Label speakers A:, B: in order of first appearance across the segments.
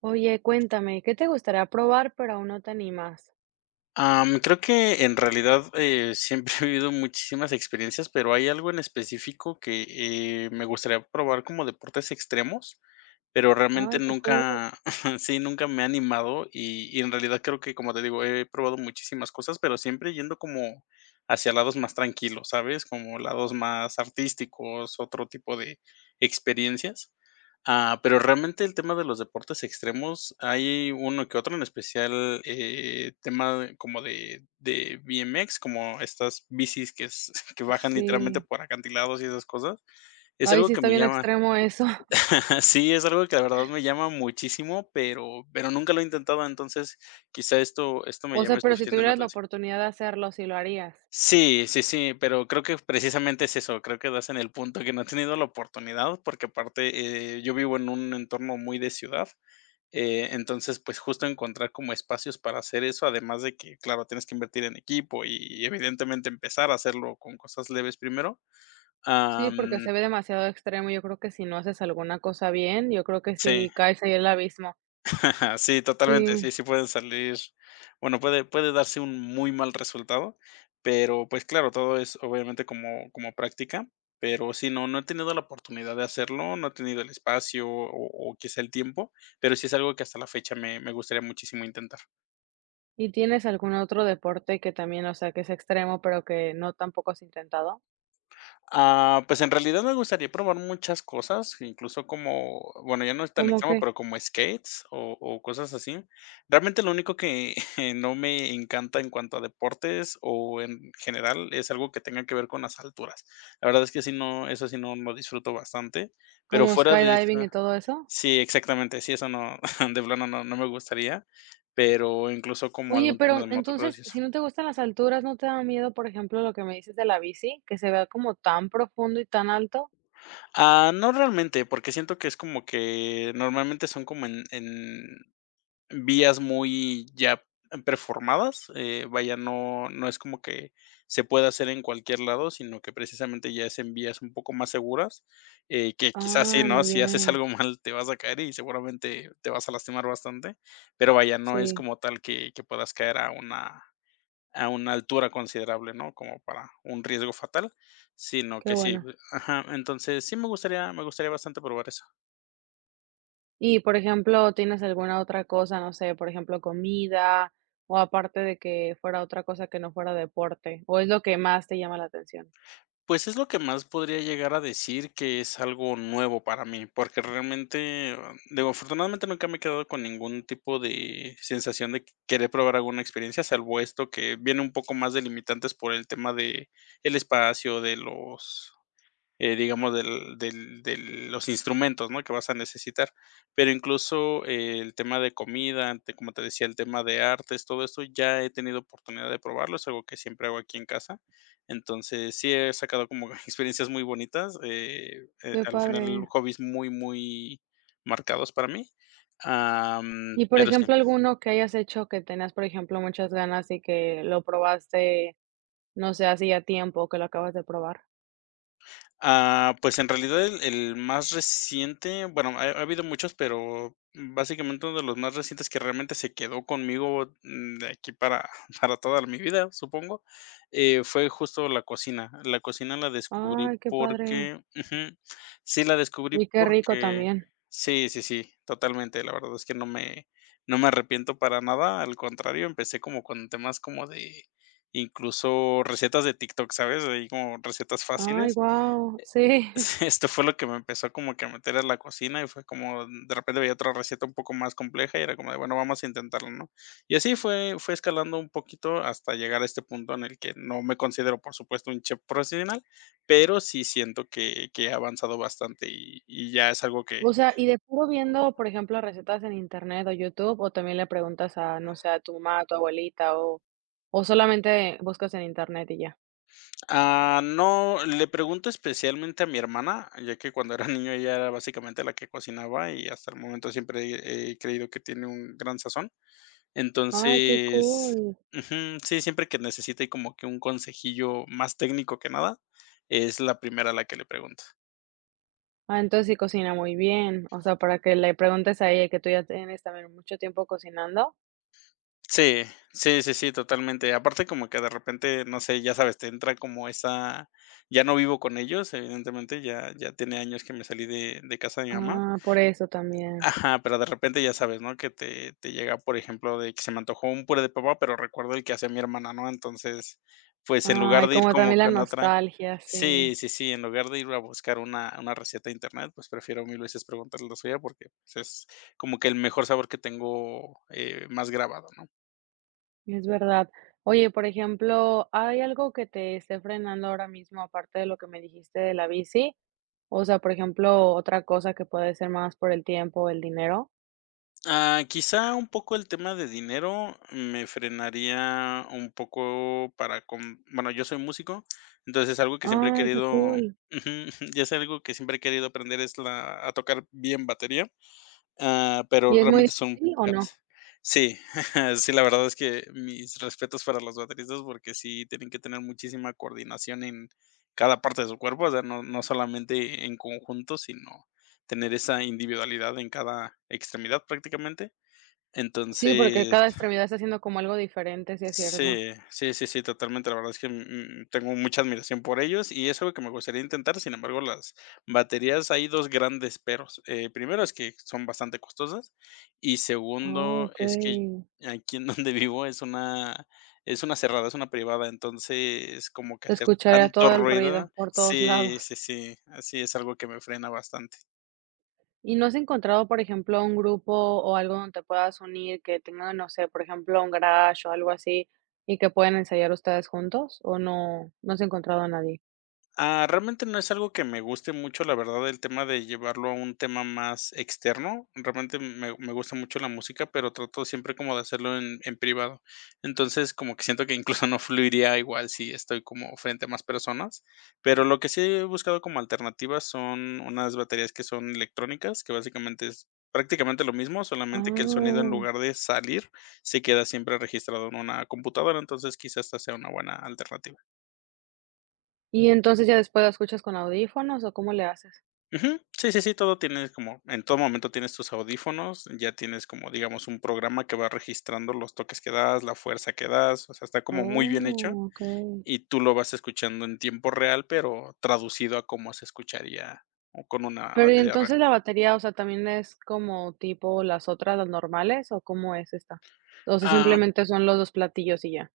A: Oye, cuéntame, ¿qué te gustaría probar, pero aún no te animas?
B: Creo que en realidad, siempre he vivido muchísimas experiencias, pero hay algo en específico que, me gustaría probar como deportes extremos, pero realmente
A: Ay, qué cool.
B: nunca sí, nunca me he animado y en realidad creo que, como te digo, he probado muchísimas cosas, pero siempre yendo como hacia lados más tranquilos, ¿sabes? Como lados más artísticos, otro tipo de experiencias. Pero realmente el tema de los deportes extremos, hay uno que otro, en especial, como de BMX, como estas bicis que s que bajan literalmente
A: Sí.
B: por acantilados y esas cosas. Es
A: Ay,
B: algo
A: sí
B: que
A: está
B: me
A: bien
B: llama
A: extremo eso.
B: sí, es algo que la verdad me llama muchísimo, pero nunca lo he intentado, entonces quizá esto me
A: O sea,
B: llame
A: pero si
B: suficiente la
A: tuvieras la
B: atención.
A: oportunidad de hacerlo, sí lo harías.
B: Sí, sí, sí, pero creo que precisamente es eso, creo que das en el punto que no he tenido la oportunidad, porque aparte, yo vivo en un entorno muy de ciudad. Entonces, pues, justo encontrar como espacios para hacer eso, además de que, claro, tienes que invertir en equipo y evidentemente empezar a hacerlo con cosas leves primero.
A: Sí, porque
B: Am,
A: se ve demasiado extremo. Yo creo que si no haces alguna cosa bien, yo creo que
B: sí,
A: sí caes ahí en el abismo.
B: sí, totalmente,
A: Sí.
B: sí, sí pueden salir, bueno, puede darse un muy mal resultado, pero, pues, claro, todo es obviamente como práctica, pero sí, no, no he tenido la oportunidad de hacerlo, no he tenido el espacio o quizá el tiempo, pero sí es algo que hasta la fecha me gustaría muchísimo intentar.
A: ¿Y tienes algún otro deporte que también, o sea, que es extremo, pero que no tampoco has intentado?
B: Pues, en realidad me gustaría probar muchas cosas, incluso como, bueno, ya no es tan
A: ¿Cómo
B: extremo,
A: qué?
B: pero como skates o cosas así. Realmente lo único que no me encanta en cuanto a deportes o en general es algo que tenga que ver con las alturas. La verdad es que sí no, eso sí no lo disfruto bastante, pero
A: ¿Como
B: fuera de
A: skydiving
B: eso
A: y todo eso?
B: sí, exactamente, sí, eso no, de plano no, no me gustaría, pero incluso como
A: Oye,
B: algún tema
A: pero
B: de motocross
A: entonces,
B: y eso.
A: si no te gustan las alturas, ¿no te da miedo, por ejemplo, lo que me dices de la bici, que se vea como tan profundo y tan alto?
B: No realmente, porque siento que es como que normalmente son como en vías muy ya performadas, vaya, no es como que se pueda hacer en cualquier lado, sino que precisamente ya es en vías un poco más seguras, que quizás sí,
A: Ah,
B: ¿no?
A: muy
B: Si haces
A: bien.
B: algo mal, te vas a caer y seguramente te vas a lastimar bastante, pero vaya, no es
A: Sí,
B: como tal que puedas caer a una altura considerable, ¿no? Como para un riesgo fatal, sino
A: qué
B: que sí
A: bueno.
B: pues, ajá, entonces sí me gustaría bastante probar eso.
A: Y, por ejemplo, ¿tienes alguna otra cosa, no sé, por ejemplo, comida o aparte de que fuera otra cosa que no fuera deporte? ¿O es lo que más te llama la atención?
B: Pues, es lo que más podría llegar a decir que es algo nuevo para mí, porque realmente, digo, afortunadamente nunca me he quedado con ningún tipo de sensación de que querer probar alguna experiencia, salvo esto que viene un poco más delimitantes por el tema de el espacio, de los digamos, de los instrumentos, ¿no? Que vas a necesitar. Pero incluso el tema de comida, como te decía, el tema de artes, todo esto, ya he tenido oportunidad de probarlo, es algo que siempre hago aquí en casa. Entonces, sí he sacado como experiencias muy bonitas.
A: Qué
B: Al final,
A: padre.
B: hobbies muy, muy marcados para mí.
A: Y, por
B: Pero sí.
A: ejemplo, alguno que hayas hecho que tenías, por ejemplo, muchas ganas y que lo probaste, no sé, hacía tiempo que lo acabas de probar.
B: Pues en realidad el más reciente, bueno, ha habido muchos, pero básicamente uno de los más recientes que realmente se quedó conmigo, de aquí para para toda mi vida, supongo, fue justo la cocina. La cocina la descubrí
A: Ay, qué padre.
B: porque ujú, sí, la descubrí
A: Y qué rico
B: porque
A: también.
B: sí, sí, sí, totalmente. La verdad es que no me arrepiento para nada, al contrario, empecé como con temas como de incluso recetas de TikTok, ¿sabes? Ahí como recetas
A: Ay,
B: fáciles.
A: guau, sí.
B: Sí, esto fue lo que me empezó como que a meter a la cocina y fue como de repente veía otra receta un poco más compleja y era como de, bueno, vamos a intentarlo, ¿no? Y así fue, fue escalando un poquito hasta llegar a este punto en el que no me considero, por supuesto, un chef profesional, pero sí siento que he avanzado bastante y ya es algo que...
A: O sea, y de puro viendo, por ejemplo, recetas en internet o YouTube, o también le preguntas a, no sé, a tu mamá, a tu abuelita, o solamente buscas en internet y ya.
B: No, le pregunto especialmente a mi hermana, ya que cuando era niño ella era básicamente la que cocinaba y hasta el momento siempre he creído que tiene un gran sazón.
A: Ay, qué
B: Entonces
A: cool.
B: ujú, sí, siempre que necesite como que un consejillo más técnico que nada, es la primera a la que le pregunto.
A: Ah, entonces sí cocina muy bien. O sea, para que le preguntes a ella, que tú ya tienes también mucho tiempo cocinando.
B: Sí, sí, sí, sí, totalmente. Aparte como que de repente, no sé, ya sabes, te entra como esa ya no vivo con ellos, evidentemente, ya tiene años que me salí de casa de mi mamá.
A: Ah, por eso también.
B: Ajá, pero de repente ya sabes, ¿no? Que te llega, por ejemplo, de que se me antojó un puré de papa, pero recuerdo el que hacía mi hermana, ¿no? Entonces, pues, en lugar
A: Ay,
B: de ir
A: como
B: como
A: también la
B: con otra
A: nostalgia, sí.
B: Sí, sí, sí, en lugar de ir a buscar una receta de internet, pues prefiero mil veces preguntarle la suya porque, pues, es como que el mejor sabor que tengo, más grabado, ¿no?
A: Es verdad. Oye, por ejemplo, ¿hay algo que te esté frenando ahora mismo, aparte de lo que me dijiste de la bici? O sea, por ejemplo, otra cosa que puede ser más por el tiempo o el dinero.
B: Quizá un poco el tema de dinero me frenaría un poco para com bueno, yo soy músico, entonces es algo que siempre he
A: Ay, qué
B: querido
A: cool.
B: ujú, ya es algo que siempre he querido aprender es la a tocar bien batería.
A: ¿Y
B: Pero
A: es muy
B: realmente son
A: difícil o no?
B: caras. Sí, sí, la verdad es que mis respetos para los bateristas, porque sí tienen que tener muchísima coordinación en cada parte de su cuerpo, o sea, no solamente en conjunto, sino tener esa individualidad en cada extremidad prácticamente.
A: Sí, porque
B: Entonces
A: cada extremidad está haciendo como algo diferente, si es cierto.
B: Sí, sí, sí, sí, totalmente. La verdad es que, tengo mucha admiración por ellos, y es algo que me gustaría intentar. Sin embargo, las baterías hay 2 grandes peros. Primero es que son bastante costosas, y
A: Oh,
B: segundo
A: ok.
B: es que aquí en donde vivo es una cerrada, es una privada, entonces como que
A: Se
B: hacer
A: escucharía
B: tanto
A: todo el
B: ruido
A: ruido por todos
B: sí,
A: lados.
B: sí, sí, así es algo que me frena bastante.
A: ¿Y no has encontrado, por ejemplo, un grupo o algo donde te puedas unir que tenga, no sé, por ejemplo, un garage o algo así y que puedan ensayar ustedes juntos? ¿O no, no has encontrado a nadie?
B: Realmente no es algo que me guste mucho, la verdad, el tema de llevarlo a un tema más externo. Realmente me, me gusta mucho la música, pero trato siempre como de hacerlo en privado. Entonces, como que siento que incluso no fluiría igual si estoy como frente a más personas. Pero lo que sí he buscado como alternativas son unas baterías que son electrónicas, que básicamente es prácticamente lo mismo, solamente que el sonido en
A: Ah,
B: lugar de salir se queda siempre registrado en una computadora. Entonces, quizás esta sea una buena alternativa.
A: y entonces ya después la escuchas con audífonos, ¿o cómo le haces?
B: Ujú. Sí, sí, sí, todo tienes como en todo momento tienes tus audífonos, ya tienes como, digamos, un programa que va registrando los toques que das, la fuerza que das, o sea, está como muy bien hecho
A: Oh, okey.
B: y tú lo vas escuchando en tiempo real, pero traducido a cómo se escucharía o con una
A: Pero y
B: batería real.
A: entonces la batería, o sea, ¿también es como tipo las otras, las normales o cómo es esta? O sea,
B: Ah,
A: simplemente son los 2 platillos y ya.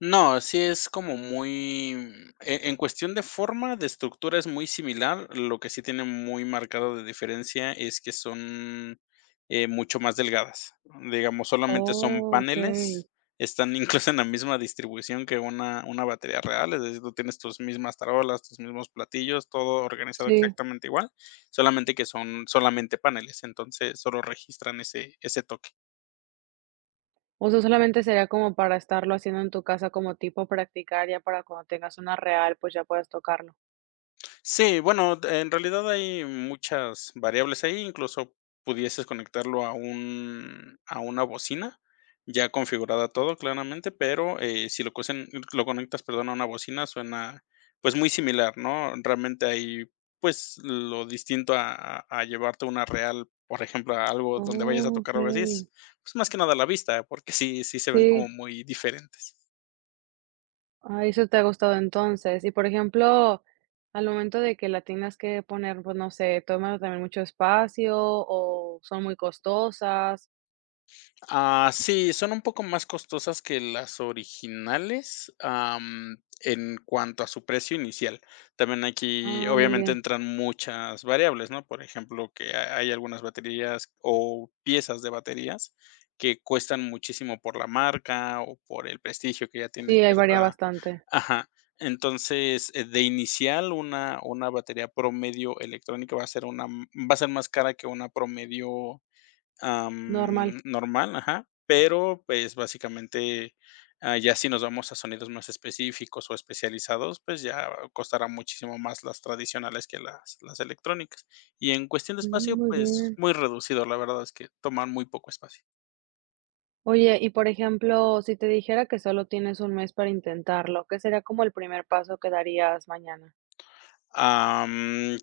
B: No, sí es como muy, en cuestión de forma, de estructura es muy similar, lo que sí tiene muy marcado de diferencia es que son, mucho más delgadas. Digamos, solamente son
A: Oh, okey.
B: paneles, están incluso en la misma distribución que una batería real, es decir, tú tienes tus mismas tarolas, tus mismos platillos, todo organizado
A: Sí.
B: exactamente igual, solamente que son solamente paneles, entonces solo registran ese toque.
A: O sea, solamente sería como para estarlo haciendo en tu casa, como tipo practicar ya para cuando tengas una real, pues ya puedas tocarlo.
B: Sí, bueno, en realidad hay muchas variables ahí, incluso pudieses conectarlo a un a una bocina, ya configurada todo claramente, pero, si lo cocen lo conectas, perdón, a una bocina, suena, pues, muy similar, ¿no? Realmente hay pues, lo distinto a a llevarte una real, por ejemplo, a algo donde vayas a tocar algo así
A: Okey,
B: es, pues, más que nada la vista, porque sí sí se ven
A: sí,
B: como muy diferentes.
A: ah, eso te ha gustado entonces. Y, por ejemplo, al momento de que la tengas que poner, pues, no sé, ¿toma también mucho espacio o son muy costosas?
B: Sí, son un poco más costosas que las originales, en cuanto a su precio inicial. También aquí,
A: Ah, muy
B: obviamente,
A: bien.
B: entran muchas variables, ¿no? Por ejemplo, que hay algunas baterías o piezas de baterías que cuestan muchísimo por la marca o por el prestigio que ya tiene
A: Sí, ahí varía
B: cierta...
A: bastante.
B: Ajá. Entonces, de inicial, una batería promedio electrónica va a ser una, va a ser más cara que una promedio
A: Normal.
B: Normal, ajá, pero, pues, básicamente, ya si nos vamos a sonidos más específicos o especializados, pues, ya costará muchísimo más las tradicionales que las electrónicas. Y en cuestión de
A: Mm,
B: espacio,
A: muy
B: pues,
A: bien.
B: muy reducido, la verdad es que toman muy poco espacio.
A: Oye, y, por ejemplo, si te dijera que solo tienes un mes para intentarlo, ¿qué sería como el primer paso que darías mañana?
B: Am,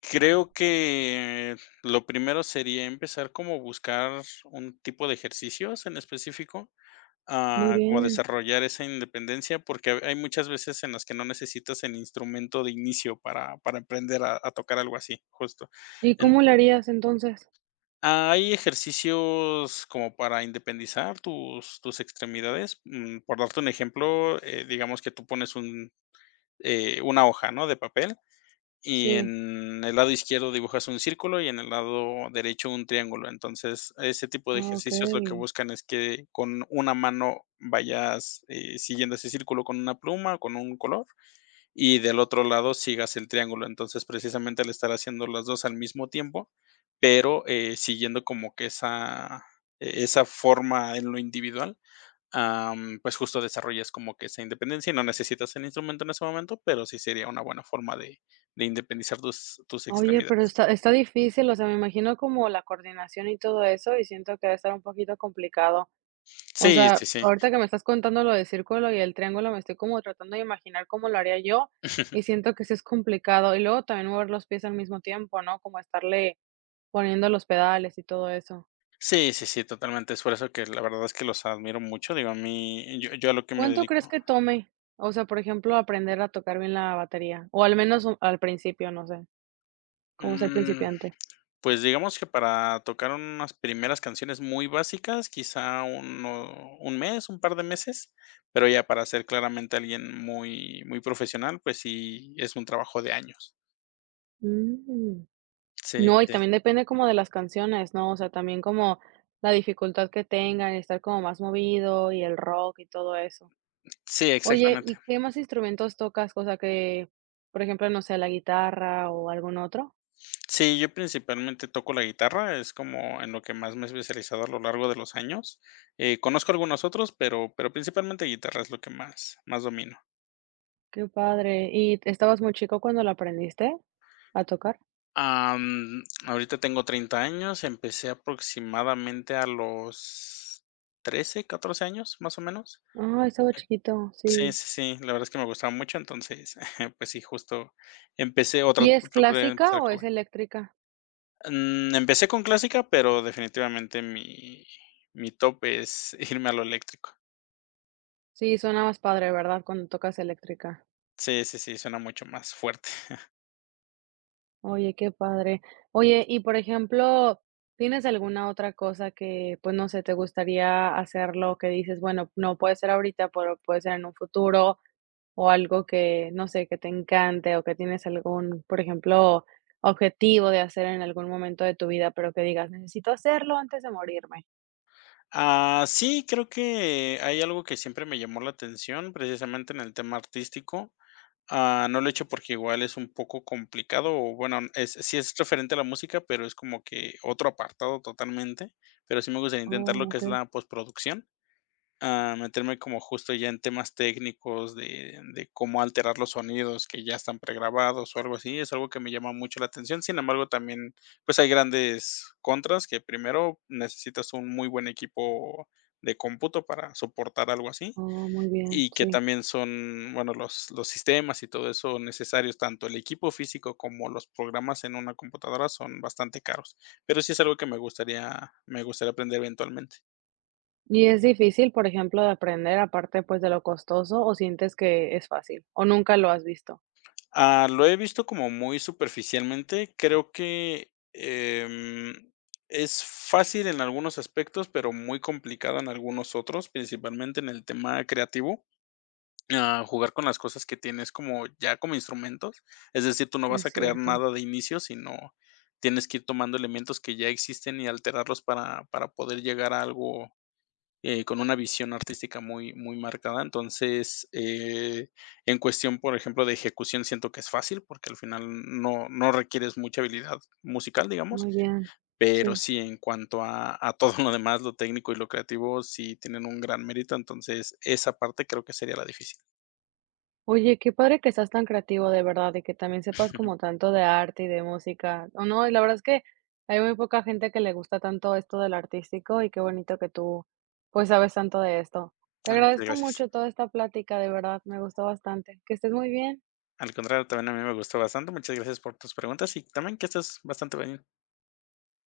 B: Creo que lo primero sería empezar como buscar un tipo de ejercicios en específico.
A: Muy
B: Como
A: bien.
B: desarrollar esa independencia, porque ha hay muchas veces en las que no necesitas el instrumento de inicio para aprender a tocar algo así, justo.
A: ¿Y
B: En
A: cómo le harías entonces?
B: ¿hay ejercicios como para independizar tus extremidades? Por darte un ejemplo, digamos que tú pones una hoja, ¿no?, de papel, y
A: Sí.
B: en el lado izquierdo dibujas un círculo y en el lado derecho un triángulo. Entonces, ese tipo de
A: Ah,
B: ejercicios lo que
A: okey.
B: buscan es que con una mano vayas siguiendo ese círculo con una pluma, con un color, y del otro lado sigas el triángulo. Entonces, precisamente al estar haciendo las dos al mismo tiempo, pero siguiendo como que esa forma en lo individual. Pues justo desarrollas como que esa independencia, y no necesitas el instrumento en ese momento, pero sí sería una buena forma de independizar tus
A: Oye, pero
B: extremidades.
A: está difícil, o sea, me imagino como la coordinación y todo eso, y siento que debe estar un poquito complicado. O
B: Sí, sí,
A: sea,
B: sí.
A: ahorita que me estás contando lo del círculo y el triángulo, me estoy como tratando de imaginar cómo lo haría yo, y siento que sí es complicado. Y luego también mover los pies al mismo tiempo, ¿no? Como estarle poniendo los pedales y todo eso.
B: Sí, sí, sí, totalmente. Es por eso que la verdad es que los admiro mucho. Digo, a mí yo a lo que me
A: ¿Cuánto crees
B: dedico.
A: que tome? O sea, por ejemplo, aprender a tocar bien la batería, o al menos, o al principio, no sé, como ser
B: mm,
A: principiante.
B: pues digamos que para tocar unas primeras canciones muy básicas, quizá uno un mes, un par de meses, pero ya para ser claramente alguien muy profesional, pues sí es un trabajo de años.
A: Mm.
B: Sí,
A: No,
B: sí,
A: y
B: sí.
A: también depende como de las canciones, ¿no? O sea, también como la dificultad que tengan, y estar como más movido y el rock y todo eso.
B: Sí,
A: Oye,
B: exactamente.
A: ¿y qué más instrumentos tocas? O sea, que, por ejemplo, no sé, la guitarra o algún otro.
B: Sí, yo principalmente toco la guitarra, es como en lo que más me he especializado a lo largo de los años. Conozco algunos otros, pero principalmente guitarra es lo que más domino.
A: Qué padre. ¿Y estabas muy chico cuando la aprendiste a tocar?
B: Ahorita tengo 30 años, empecé aproximadamente a los 13, 14 años, más o menos.
A: Ah, estaba
B: Eh,
A: chiquito,
B: sí,
A: sí.
B: sí, sí, la verdad es que me gustaba mucho, entonces, pues sí, justo empecé otra,
A: ¿Y es
B: tra procuré
A: clásica
B: empezar.
A: o es eléctrica?
B: Empecé con clásica, pero definitivamente mi top es irme a lo eléctrico.
A: Sí, suena más padre, ¿verdad? Cuando tocas eléctrica.
B: Sí, sí, sí, suena mucho más fuerte.
A: Oye, qué padre. Oye, y por ejemplo, ¿tienes alguna otra cosa que, pues no sé, te gustaría hacerlo, que dices, bueno, no puede ser ahorita, pero puede ser en un futuro, o algo que, no sé, que te encante, o que tienes algún, por ejemplo, objetivo de hacer en algún momento de tu vida, pero que digas, necesito hacerlo antes de morirme?
B: Ah, sí, creo que hay algo que siempre me llamó la atención, precisamente en el tema artístico. Ah, no lo he hecho porque igual es un poco complicado, o bueno, es sí es referente a la música, pero es como que otro apartado totalmente, pero sí me gustaría intentar lo
A: Oh,
B: que es
A: okey.
B: la postproducción. A meterme como justo ya en temas técnicos de cómo alterar los sonidos que ya están pregrabados o algo así, es algo que me llama mucho la atención. Sin embargo, también, pues, hay grandes contras, que primero necesitas un muy buen equipo de cómputo para soportar algo así,
A: Oh, muy bien,
B: y que
A: sí.
B: también son, bueno, los sistemas y todo eso necesarios, tanto el equipo físico como los programas en una computadora son bastante caros, pero sí es algo que me gustaría aprender eventualmente.
A: ¿Y es difícil, por ejemplo, de aprender, aparte, pues, de lo costoso, o sientes que es fácil, o nunca lo has visto?
B: Ah, lo he visto como muy superficialmente. Creo que, es fácil en algunos aspectos, pero muy complicado en algunos otros, principalmente en el tema creativo. Ah, jugar con las cosas que tienes como ya como instrumentos, es decir, tú no vas
A: Es
B: a crear
A: cierto.
B: nada de inicio, sino tienes que ir tomando elementos que ya existen y alterarlos para poder llegar a algo con una visión artística muy, muy marcada. Entonces, en cuestión, por ejemplo, de ejecución, siento que es fácil porque al final no requieres mucha habilidad musical, digamos,
A: Muy bien,
B: pero
A: sí.
B: sí en cuanto a todo lo demás, lo técnico y lo creativo, sí tienen un gran mérito. Entonces, esa parte creo que sería la difícil.
A: Oye, qué padre que seas tan creativo de verdad y que también sepas como tanto de arte y de música. O no, y la verdad es que hay muy poca gente que le gusta tanto esto del artístico y qué bonito que tú pues sabes tanto de esto. Te
B: Ah, muchas
A: agradezco
B: gracias.
A: mucho toda esta plática, de verdad, me gustó bastante. Que estés muy bien.
B: Al contrario, también a mí me gustó bastante. Muchas gracias por tus preguntas y también que estás bastante bien